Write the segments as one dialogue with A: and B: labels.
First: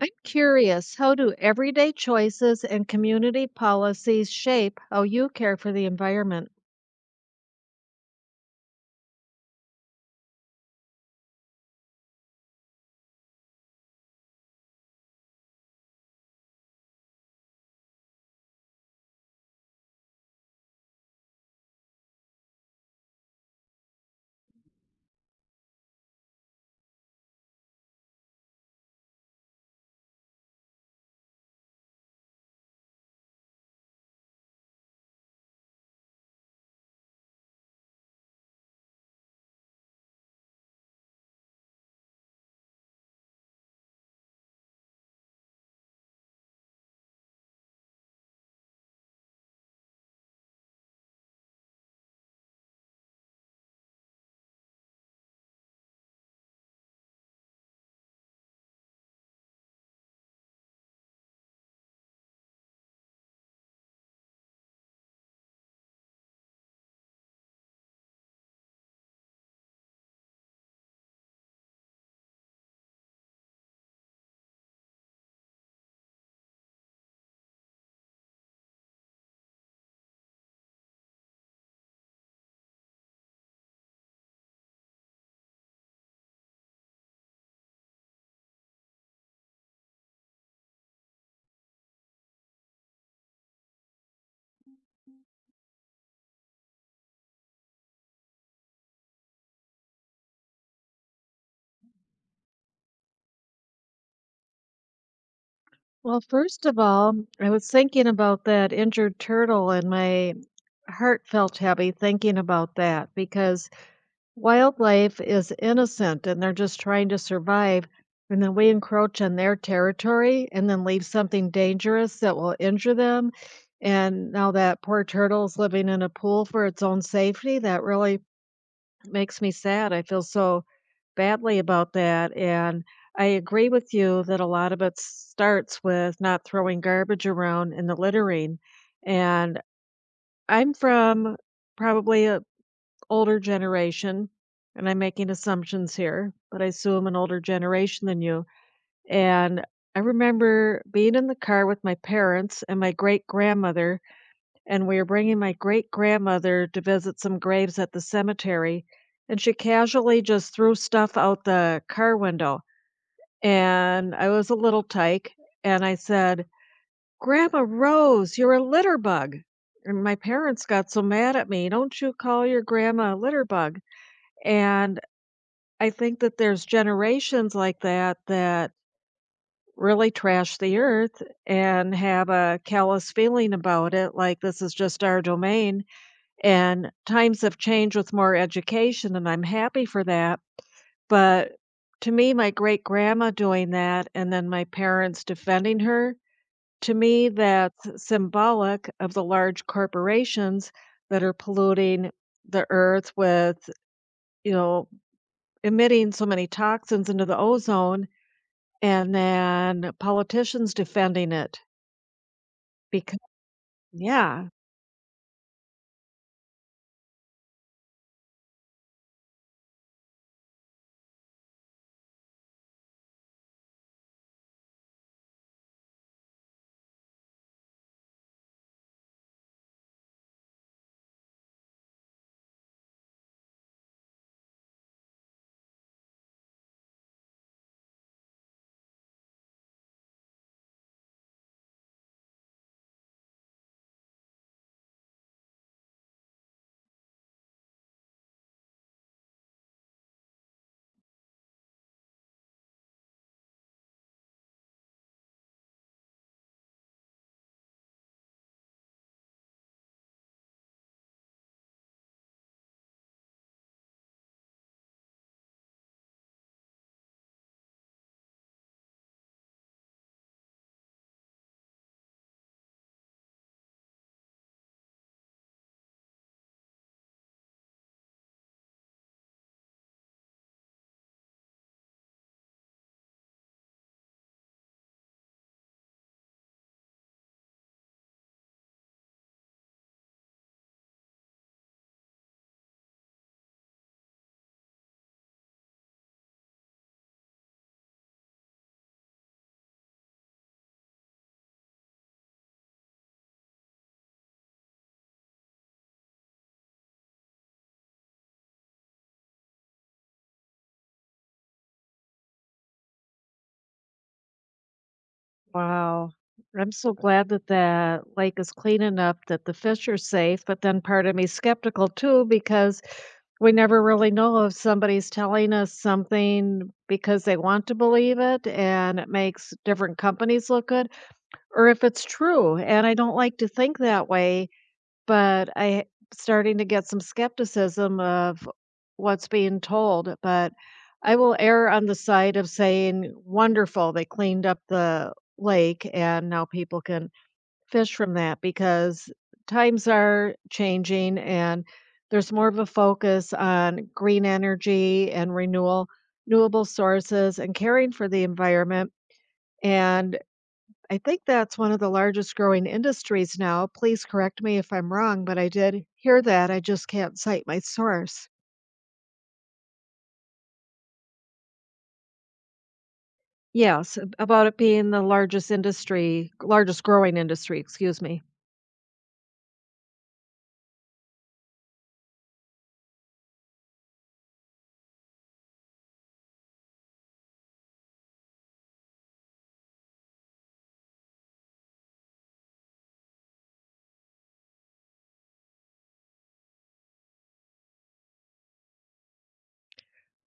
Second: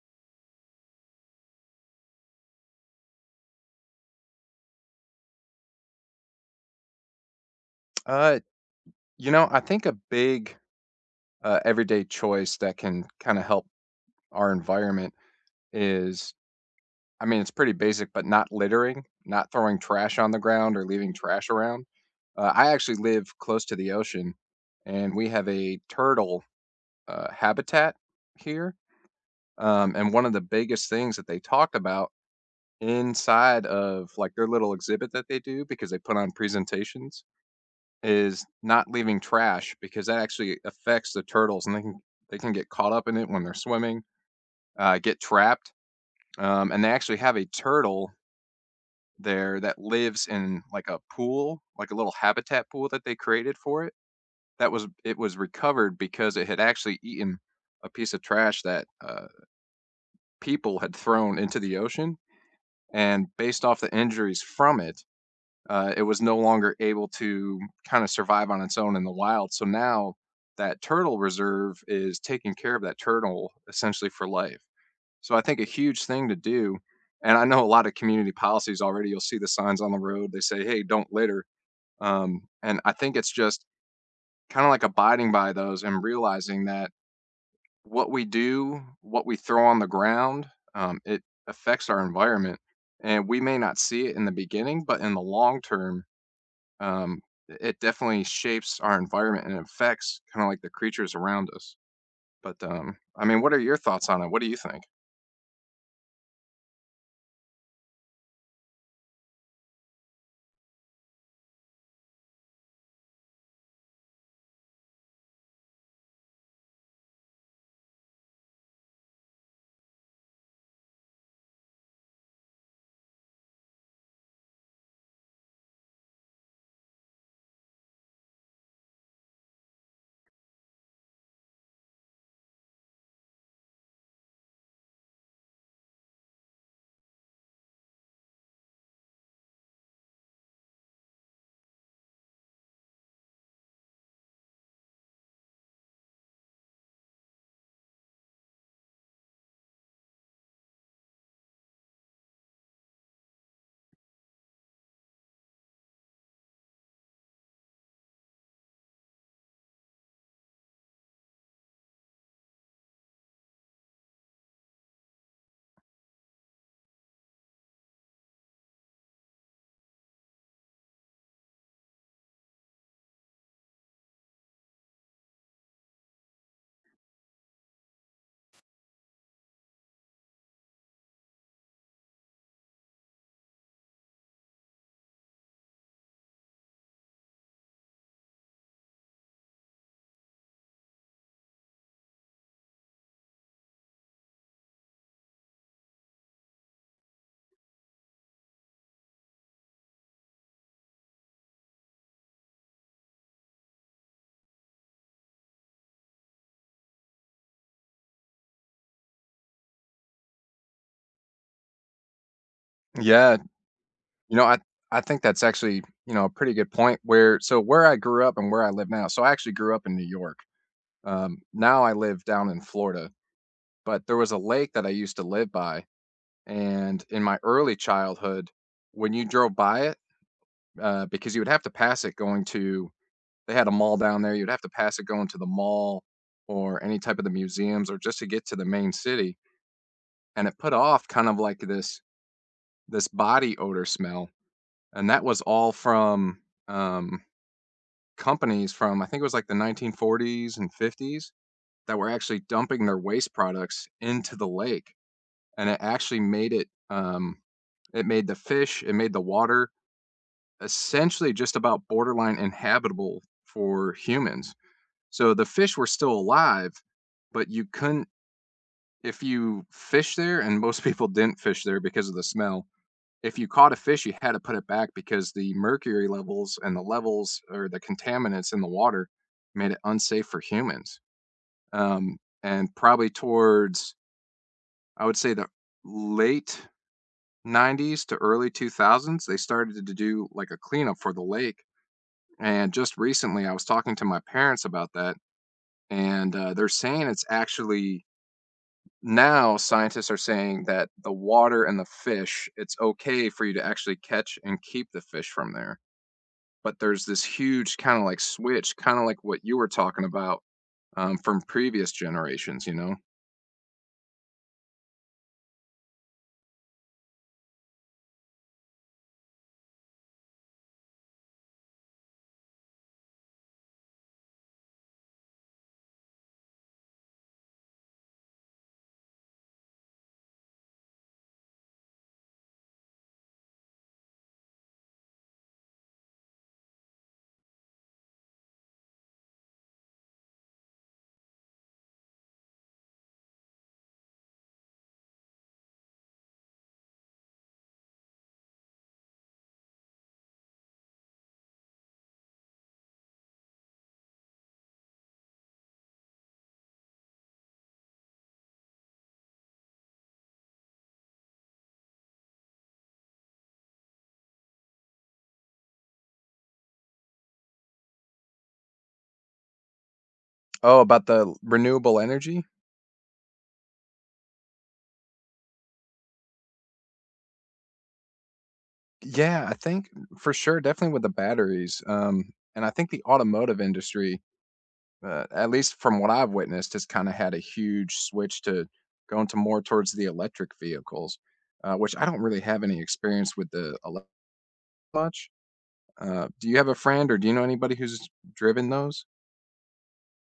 A: I'm curious, how do everyday choices and community policies shape how you care for the environment?
B: Uh, I think a big everyday choice that can kind of help our environment is, I mean, it's pretty basic, but not littering, not throwing trash on the ground or leaving trash around. I actually live close to the ocean, and we have a turtle habitat here. And one of the biggest things that they talk about inside of like their little exhibit that they do because they put on presentations is not leaving trash because that actually affects the turtles and they can get caught up in it when they're swimming, get trapped. And they actually have a turtle there that lives in like a pool, like a little habitat pool that they created for it. That was it was recovered because it had actually eaten a piece of trash that people had thrown into the ocean, and based off the injuries from it, it was no longer able to kind of survive on its own in the wild. So now that turtle reserve is taking care of that turtle essentially for life. So I think a huge thing to do, and I know a lot of community policies already, you'll see the signs on the road. They say, hey, don't litter. And I think it's just kind of like abiding by those and realizing that what we do, what we throw on the ground, it affects our environment. And we may not see it in the beginning, but in the long term, um, it definitely shapes our environment and affects kind of like the creatures around us. But I mean, what are your thoughts on it? What do you think?
A: Well, first of all, I was thinking about that injured turtle, and my heart felt heavy thinking about that because wildlife is innocent and they're just trying to survive. And then we encroach on their territory and then leave something dangerous that will injure them. And now that poor turtle's living in a pool for its own safety, that really makes me sad. I feel so badly about that. And I agree with you that a lot of it starts with not throwing garbage around and the littering. And I'm from probably a older generation, and I'm making assumptions here, but I assume an older generation than you. And I remember being in the car with my parents and my great grandmother, and we were bringing my great grandmother to visit some graves at the cemetery, and she casually just threw stuff out the car window. And I was a little tyke, and I said, "Grandma Rose, you're a litter bug." And my parents got so mad at me. "Don't you call your grandma a litter bug?" And I think that there's generations like that that really trash the earth and have a callous feeling about it, like this is just our domain. And times have changed with more education, and I'm happy for that, but to me, my great-grandma doing that and then my parents defending her, to me, that's symbolic of the large corporations that are polluting the earth with, you know, emitting so many toxins into the ozone, and then politicians defending it because,
B: Yeah, you know,
A: yeah.
B: I think that's actually, you know, a pretty good point. Where so where I grew up and where I live now. So I actually grew up in New York. Now I live down in Florida. But there was a lake that I used to live by, and in my early childhood, when you drove by it, because you would have to pass it going to they had a mall down there, you'd have to pass it going to the mall or any type of the museums or just to get to the main city, and it put off kind of like this body odor smell, and that was all from, um, companies from I think it was like the 1940s and 50s that were actually dumping their waste products into the lake, and it actually made it, it made the fish, it made the water essentially just about borderline inhabitable for humans. So the fish were still alive, but you couldn't if you fish there, and most people didn't fish there because of the smell. If you caught a fish, you had to put it back because the mercury levels and the levels or the contaminants in the water made it unsafe for humans. Um, and probably towards, I would say, the late 90s to early 2000s, they started to do like a cleanup for the lake. And just recently, I was talking to my parents about that, and they're saying it's actually now scientists are saying that the water and the fish, it's okay for you to actually catch and keep the fish from there. But there's this huge kind of like switch, kind of like what you were talking about, from previous generations, you know?
A: Wow. I'm so glad that that lake is clean enough that the fish are safe, but then part of me skeptical too because we never really know if somebody's telling us something because they want to believe it and it makes different companies look good, or if it's true. And I don't like to think that way, but I starting to get some skepticism of what's being told, but I will err on the side of saying, "Wonderful, they cleaned up the lake and now people can fish from that," because times are changing and there's more of a focus on green energy and renewal renewable sources and caring for the environment, and I think that's one of the largest growing industries now. Please correct me if I'm wrong, but I did hear that. I just can't cite my source.
B: Oh, about the renewable energy?
A: Yes, about it being the largest industry, largest growing industry, excuse me.
B: Yeah, I think for sure, definitely with the batteries. And I think the automotive industry, at least from what I've witnessed, has kind of had a huge switch to going to more towards the electric vehicles, which I don't really have any experience with the electric. Much. Do you have a friend or do you know anybody who's driven those?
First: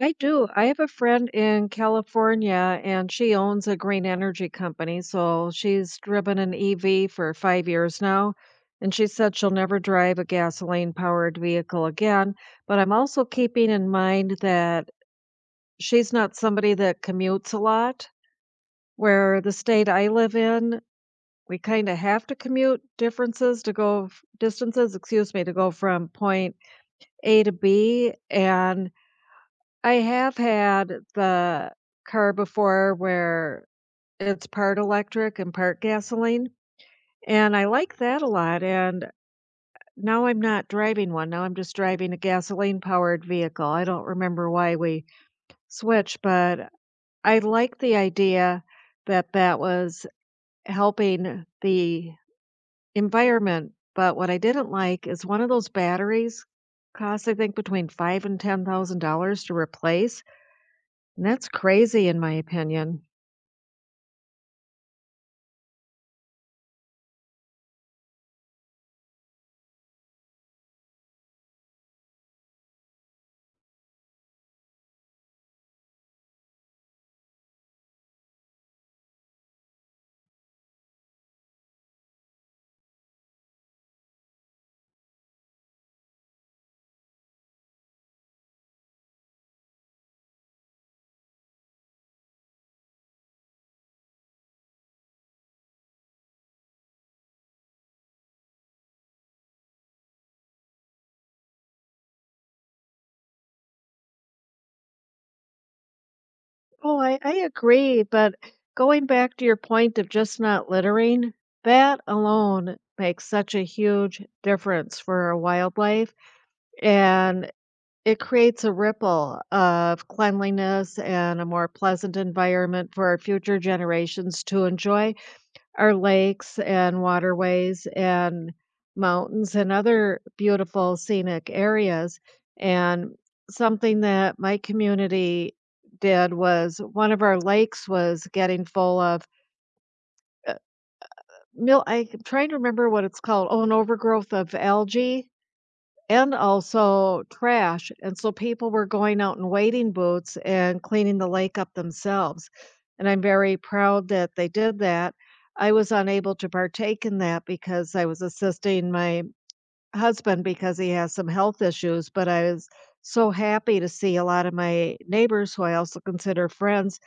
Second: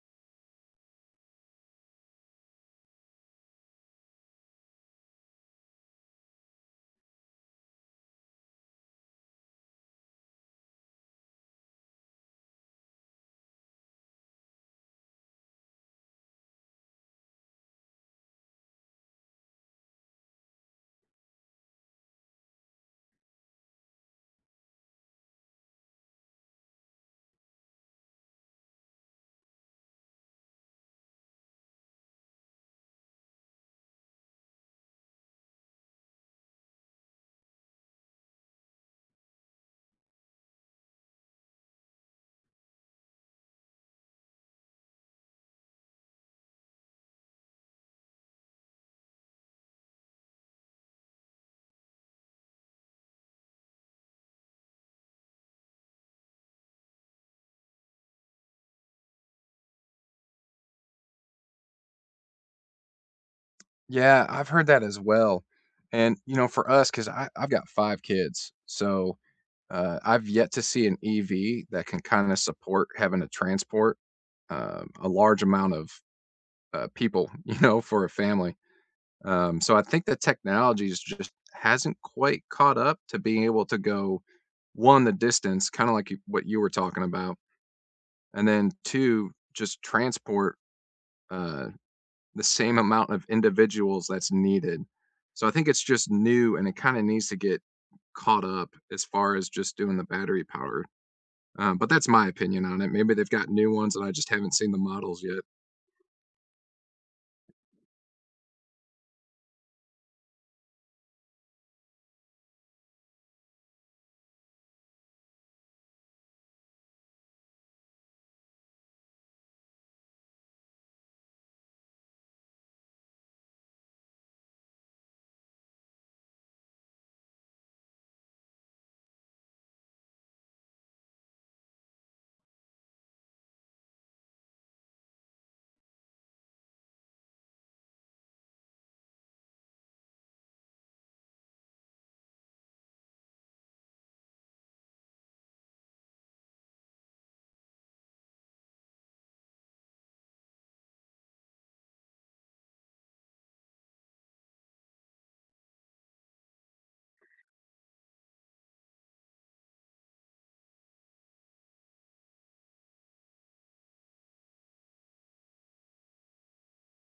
A: I do. I have a friend in California and she owns a green energy company. So she's driven an EV for 5 years now. And she said she'll never drive a gasoline powered vehicle again. But I'm also keeping in mind that she's not somebody that commutes a lot, where the state I live in, we kinda have to commute differences to go f distances, excuse me, to go from point A to B, and I have had the car before where it's part electric and part gasoline, and I like that a lot, and now I'm not driving one, now I'm just driving a gasoline-powered vehicle. I don't remember why we switched, but I like the idea that that was helping the environment, but what I didn't like is one of those batteries costs, I think, between five and $10,000 to replace, and that's crazy in my opinion.
B: Yeah, I've heard that as well. And you know, for us, because I've got five kids, so I've yet to see an EV that can kind of support having to transport a large amount of people, you know, for a family. So I think the technology is just hasn't quite caught up to being able to go, 1, the distance, kinda like you what you were talking about, and then 2, just transport, uh, the same amount of individuals that's needed. So I think it's just new and it kinda needs to get caught up as far as just doing the battery power, but that's my opinion on it. Maybe they've got new ones and I just haven't seen the models yet.
A: Oh, I agree. But going back to your point of just not littering, that alone makes such a huge difference for our wildlife. And it creates a ripple of cleanliness and a more pleasant environment for our future generations to enjoy our lakes and waterways and mountains and other beautiful scenic areas. And something that my community did was one of our lakes was getting full of uh, I'm trying to remember what it's called. Oh, an overgrowth of algae and also trash, and so people were going out in wading boots and cleaning the lake up themselves, and I'm very proud that they did that. I was unable to partake in that because I was assisting my husband because he has some health issues, but I was so happy to see a lot of my neighbors who I also consider friends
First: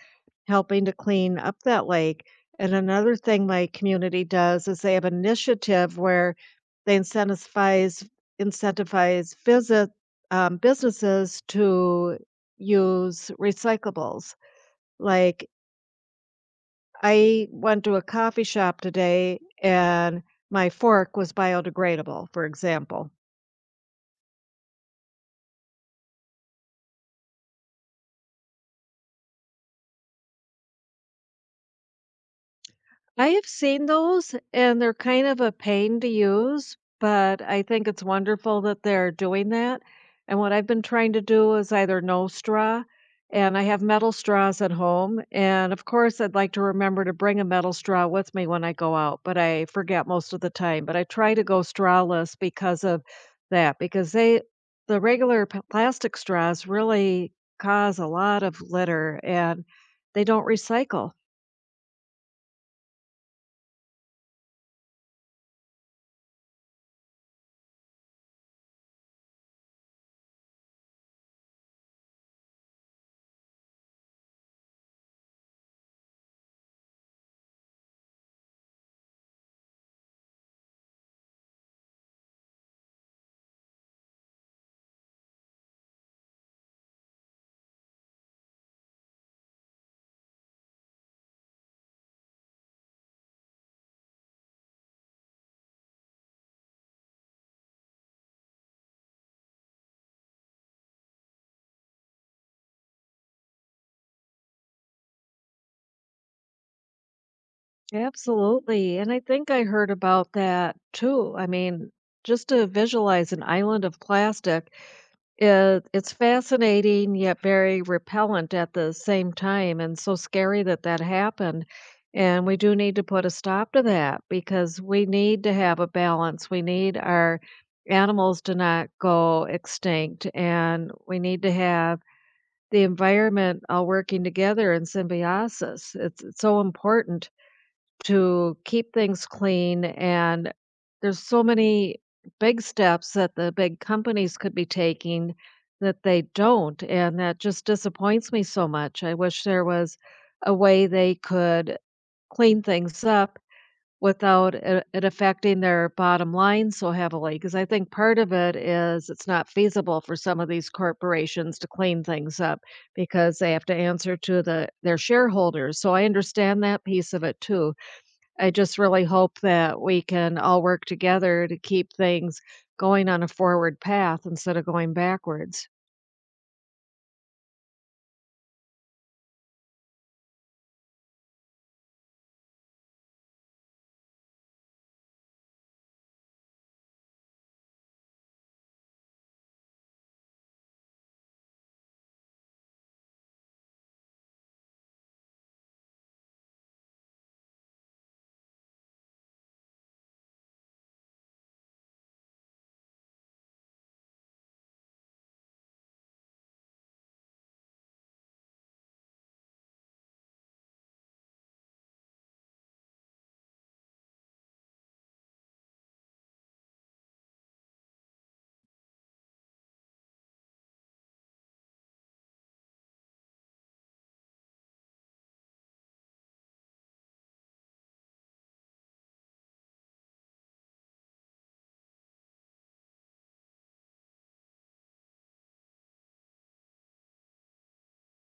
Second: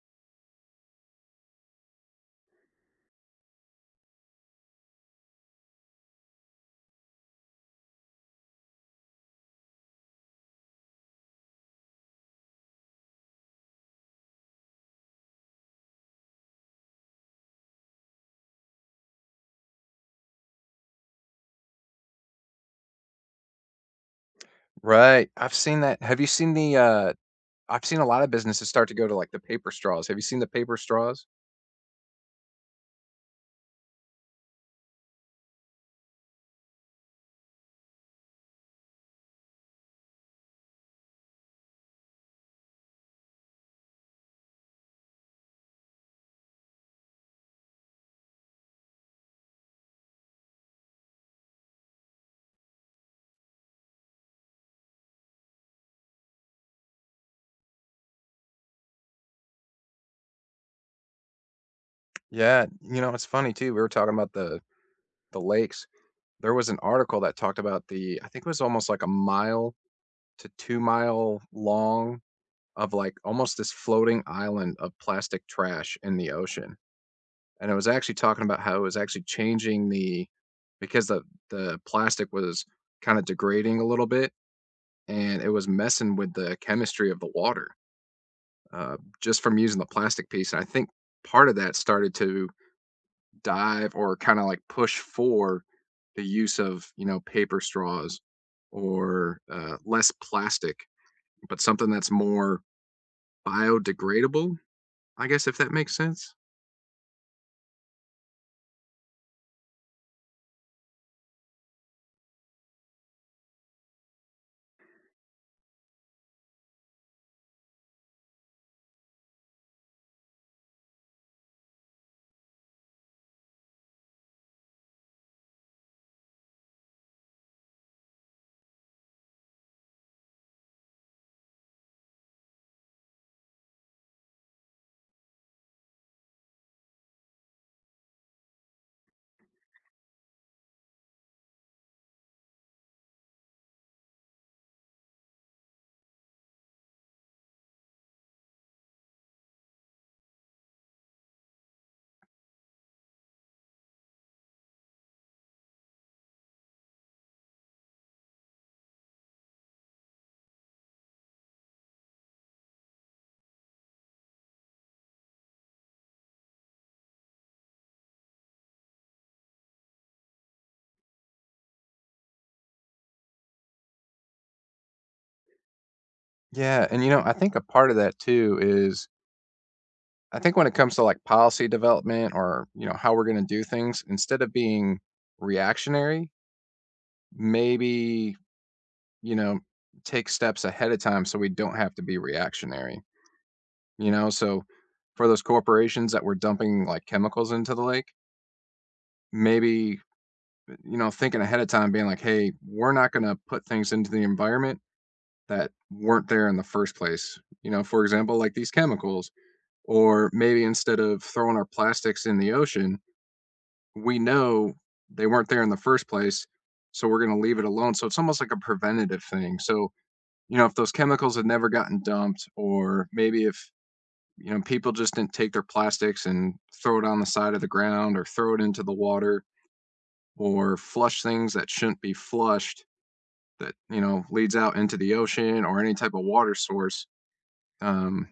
A: helping to clean up that lake. And another thing my community does is they have an initiative where they incentivize incentivize visit businesses to use recyclables. Like I went to a coffee shop today and my fork was biodegradable, for example.
B: Right. I've seen that. Have you seen the I've seen a lot of businesses start to go to like the paper straws. Have you seen the paper straws?
A: I have seen those, and they're kind of a pain to use, but I think it's wonderful that they're doing that. And what I've been trying to do is either no straw, and I have metal straws at home. And of course, I'd like to remember to bring a metal straw with me when I go out, but I forget most of the time. But I try to go strawless because of that, because the regular plastic straws really cause a lot of litter and they don't recycle.
B: Yeah, you know, it's funny too. We were talking about the lakes. There was an article that talked about the I think it was almost like a mile to 2 mile long of like almost this floating island of plastic trash in the ocean. And it was actually talking about how it was actually changing the because the plastic was kind of degrading a little bit and it was messing with the chemistry of the water, just from using the plastic piece. And I think part of that started to dive or kind of like push for the use of, you know, paper straws or less plastic, but something that's more biodegradable I guess if that makes sense.
A: Absolutely, and I think I heard about that too. I mean, just to visualize an island of plastic, it's fascinating yet very repellent at the same time, and so scary that that happened. And we do need to put a stop to that because we need to have a balance. We need our animals to not go extinct, and we need to have the environment all working together in symbiosis. It's so important to keep things clean, and there's so many big steps that the big companies could be taking that they don't, and that just disappoints me so much. I wish there was a way they could clean things up without it affecting their bottom line so heavily, because I think part of it is it's not feasible for some of these corporations to clean things up because they have to answer to their shareholders. So I understand that piece of it too. I just really hope that we can all work together to keep things going on a forward path instead of going backwards.
B: Yeah, and you know, I think a part of that too is I think when it comes to like policy development or you know how we're going to do things, instead of being reactionary, maybe you know take steps ahead of time so we don't have to be reactionary. You know, so for those corporations that were dumping like chemicals into the lake, maybe you know thinking ahead of time, being like, hey, we're not going to put things into the environment that weren't there in the first place. You know, for example, like these chemicals. Or maybe instead of throwing our plastics in the ocean, we know they weren't there in the first place, so we're gonna leave it alone. So it's almost like a preventative thing. So, you know, if those chemicals had never gotten dumped, or maybe if, you know, people just didn't take their plastics and throw it on the side of the ground or throw it into the water or flush things that shouldn't be flushed that, you know, leads out into the ocean or any type of water source, um,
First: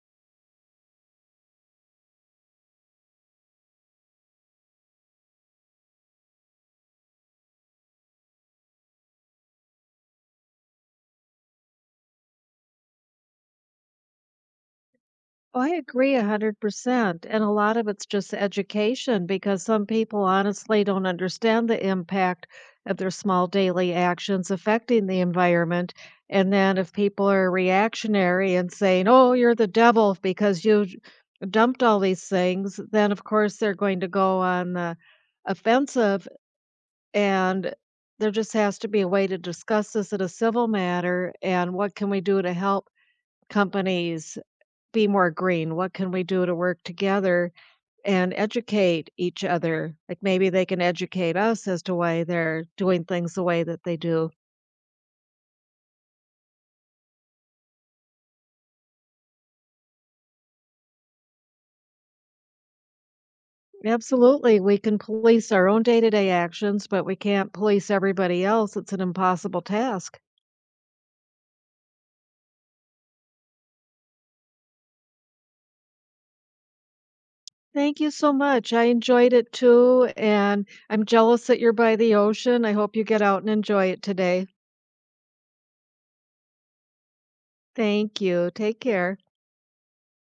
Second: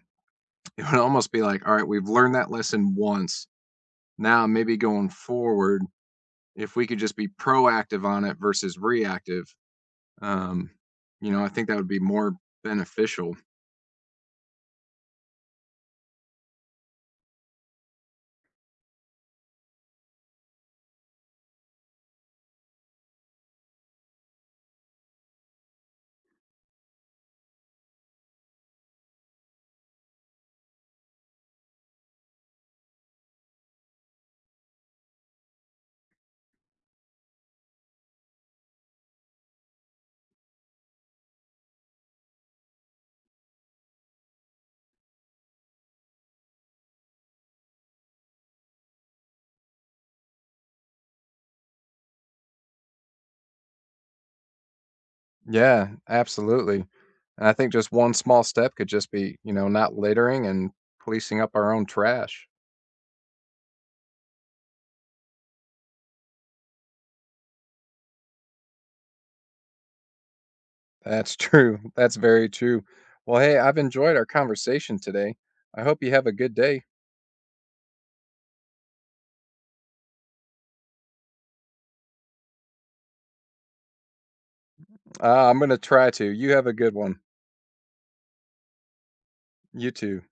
B: it would almost be like, all right, we've learned that lesson once, now maybe going forward if we could just be proactive on it versus reactive, um you know I think that would be more beneficial.
A: Oh, I agree 100%. And a lot of it's just education because some people honestly don't understand the impact of their small daily actions affecting the environment. And then if people are reactionary and saying, "Oh, you're the devil because you dumped all these things," then of course they're going to go on the offensive. And there just has to be a way to discuss this in a civil manner, and what can we do to help companies be more green? What can we do to work together and educate each other? Like maybe they can educate us as to why they're doing things the way that they do.
B: Yeah, absolutely. And I think just one small step could just be, you know, not littering and policing up our own trash.
A: Absolutely, we can police our own day-to-day actions, but we can't police everybody else. It's an impossible task.
B: That's true. That's very true. Well, hey, I've enjoyed our conversation today. I hope you have a good day.
A: Thank you so much. I enjoyed it too, and I'm jealous that you're by the ocean. I hope you get out and enjoy it today.
B: I'm going to try to. You have a good one.
A: Thank you. Take care.
B: You too.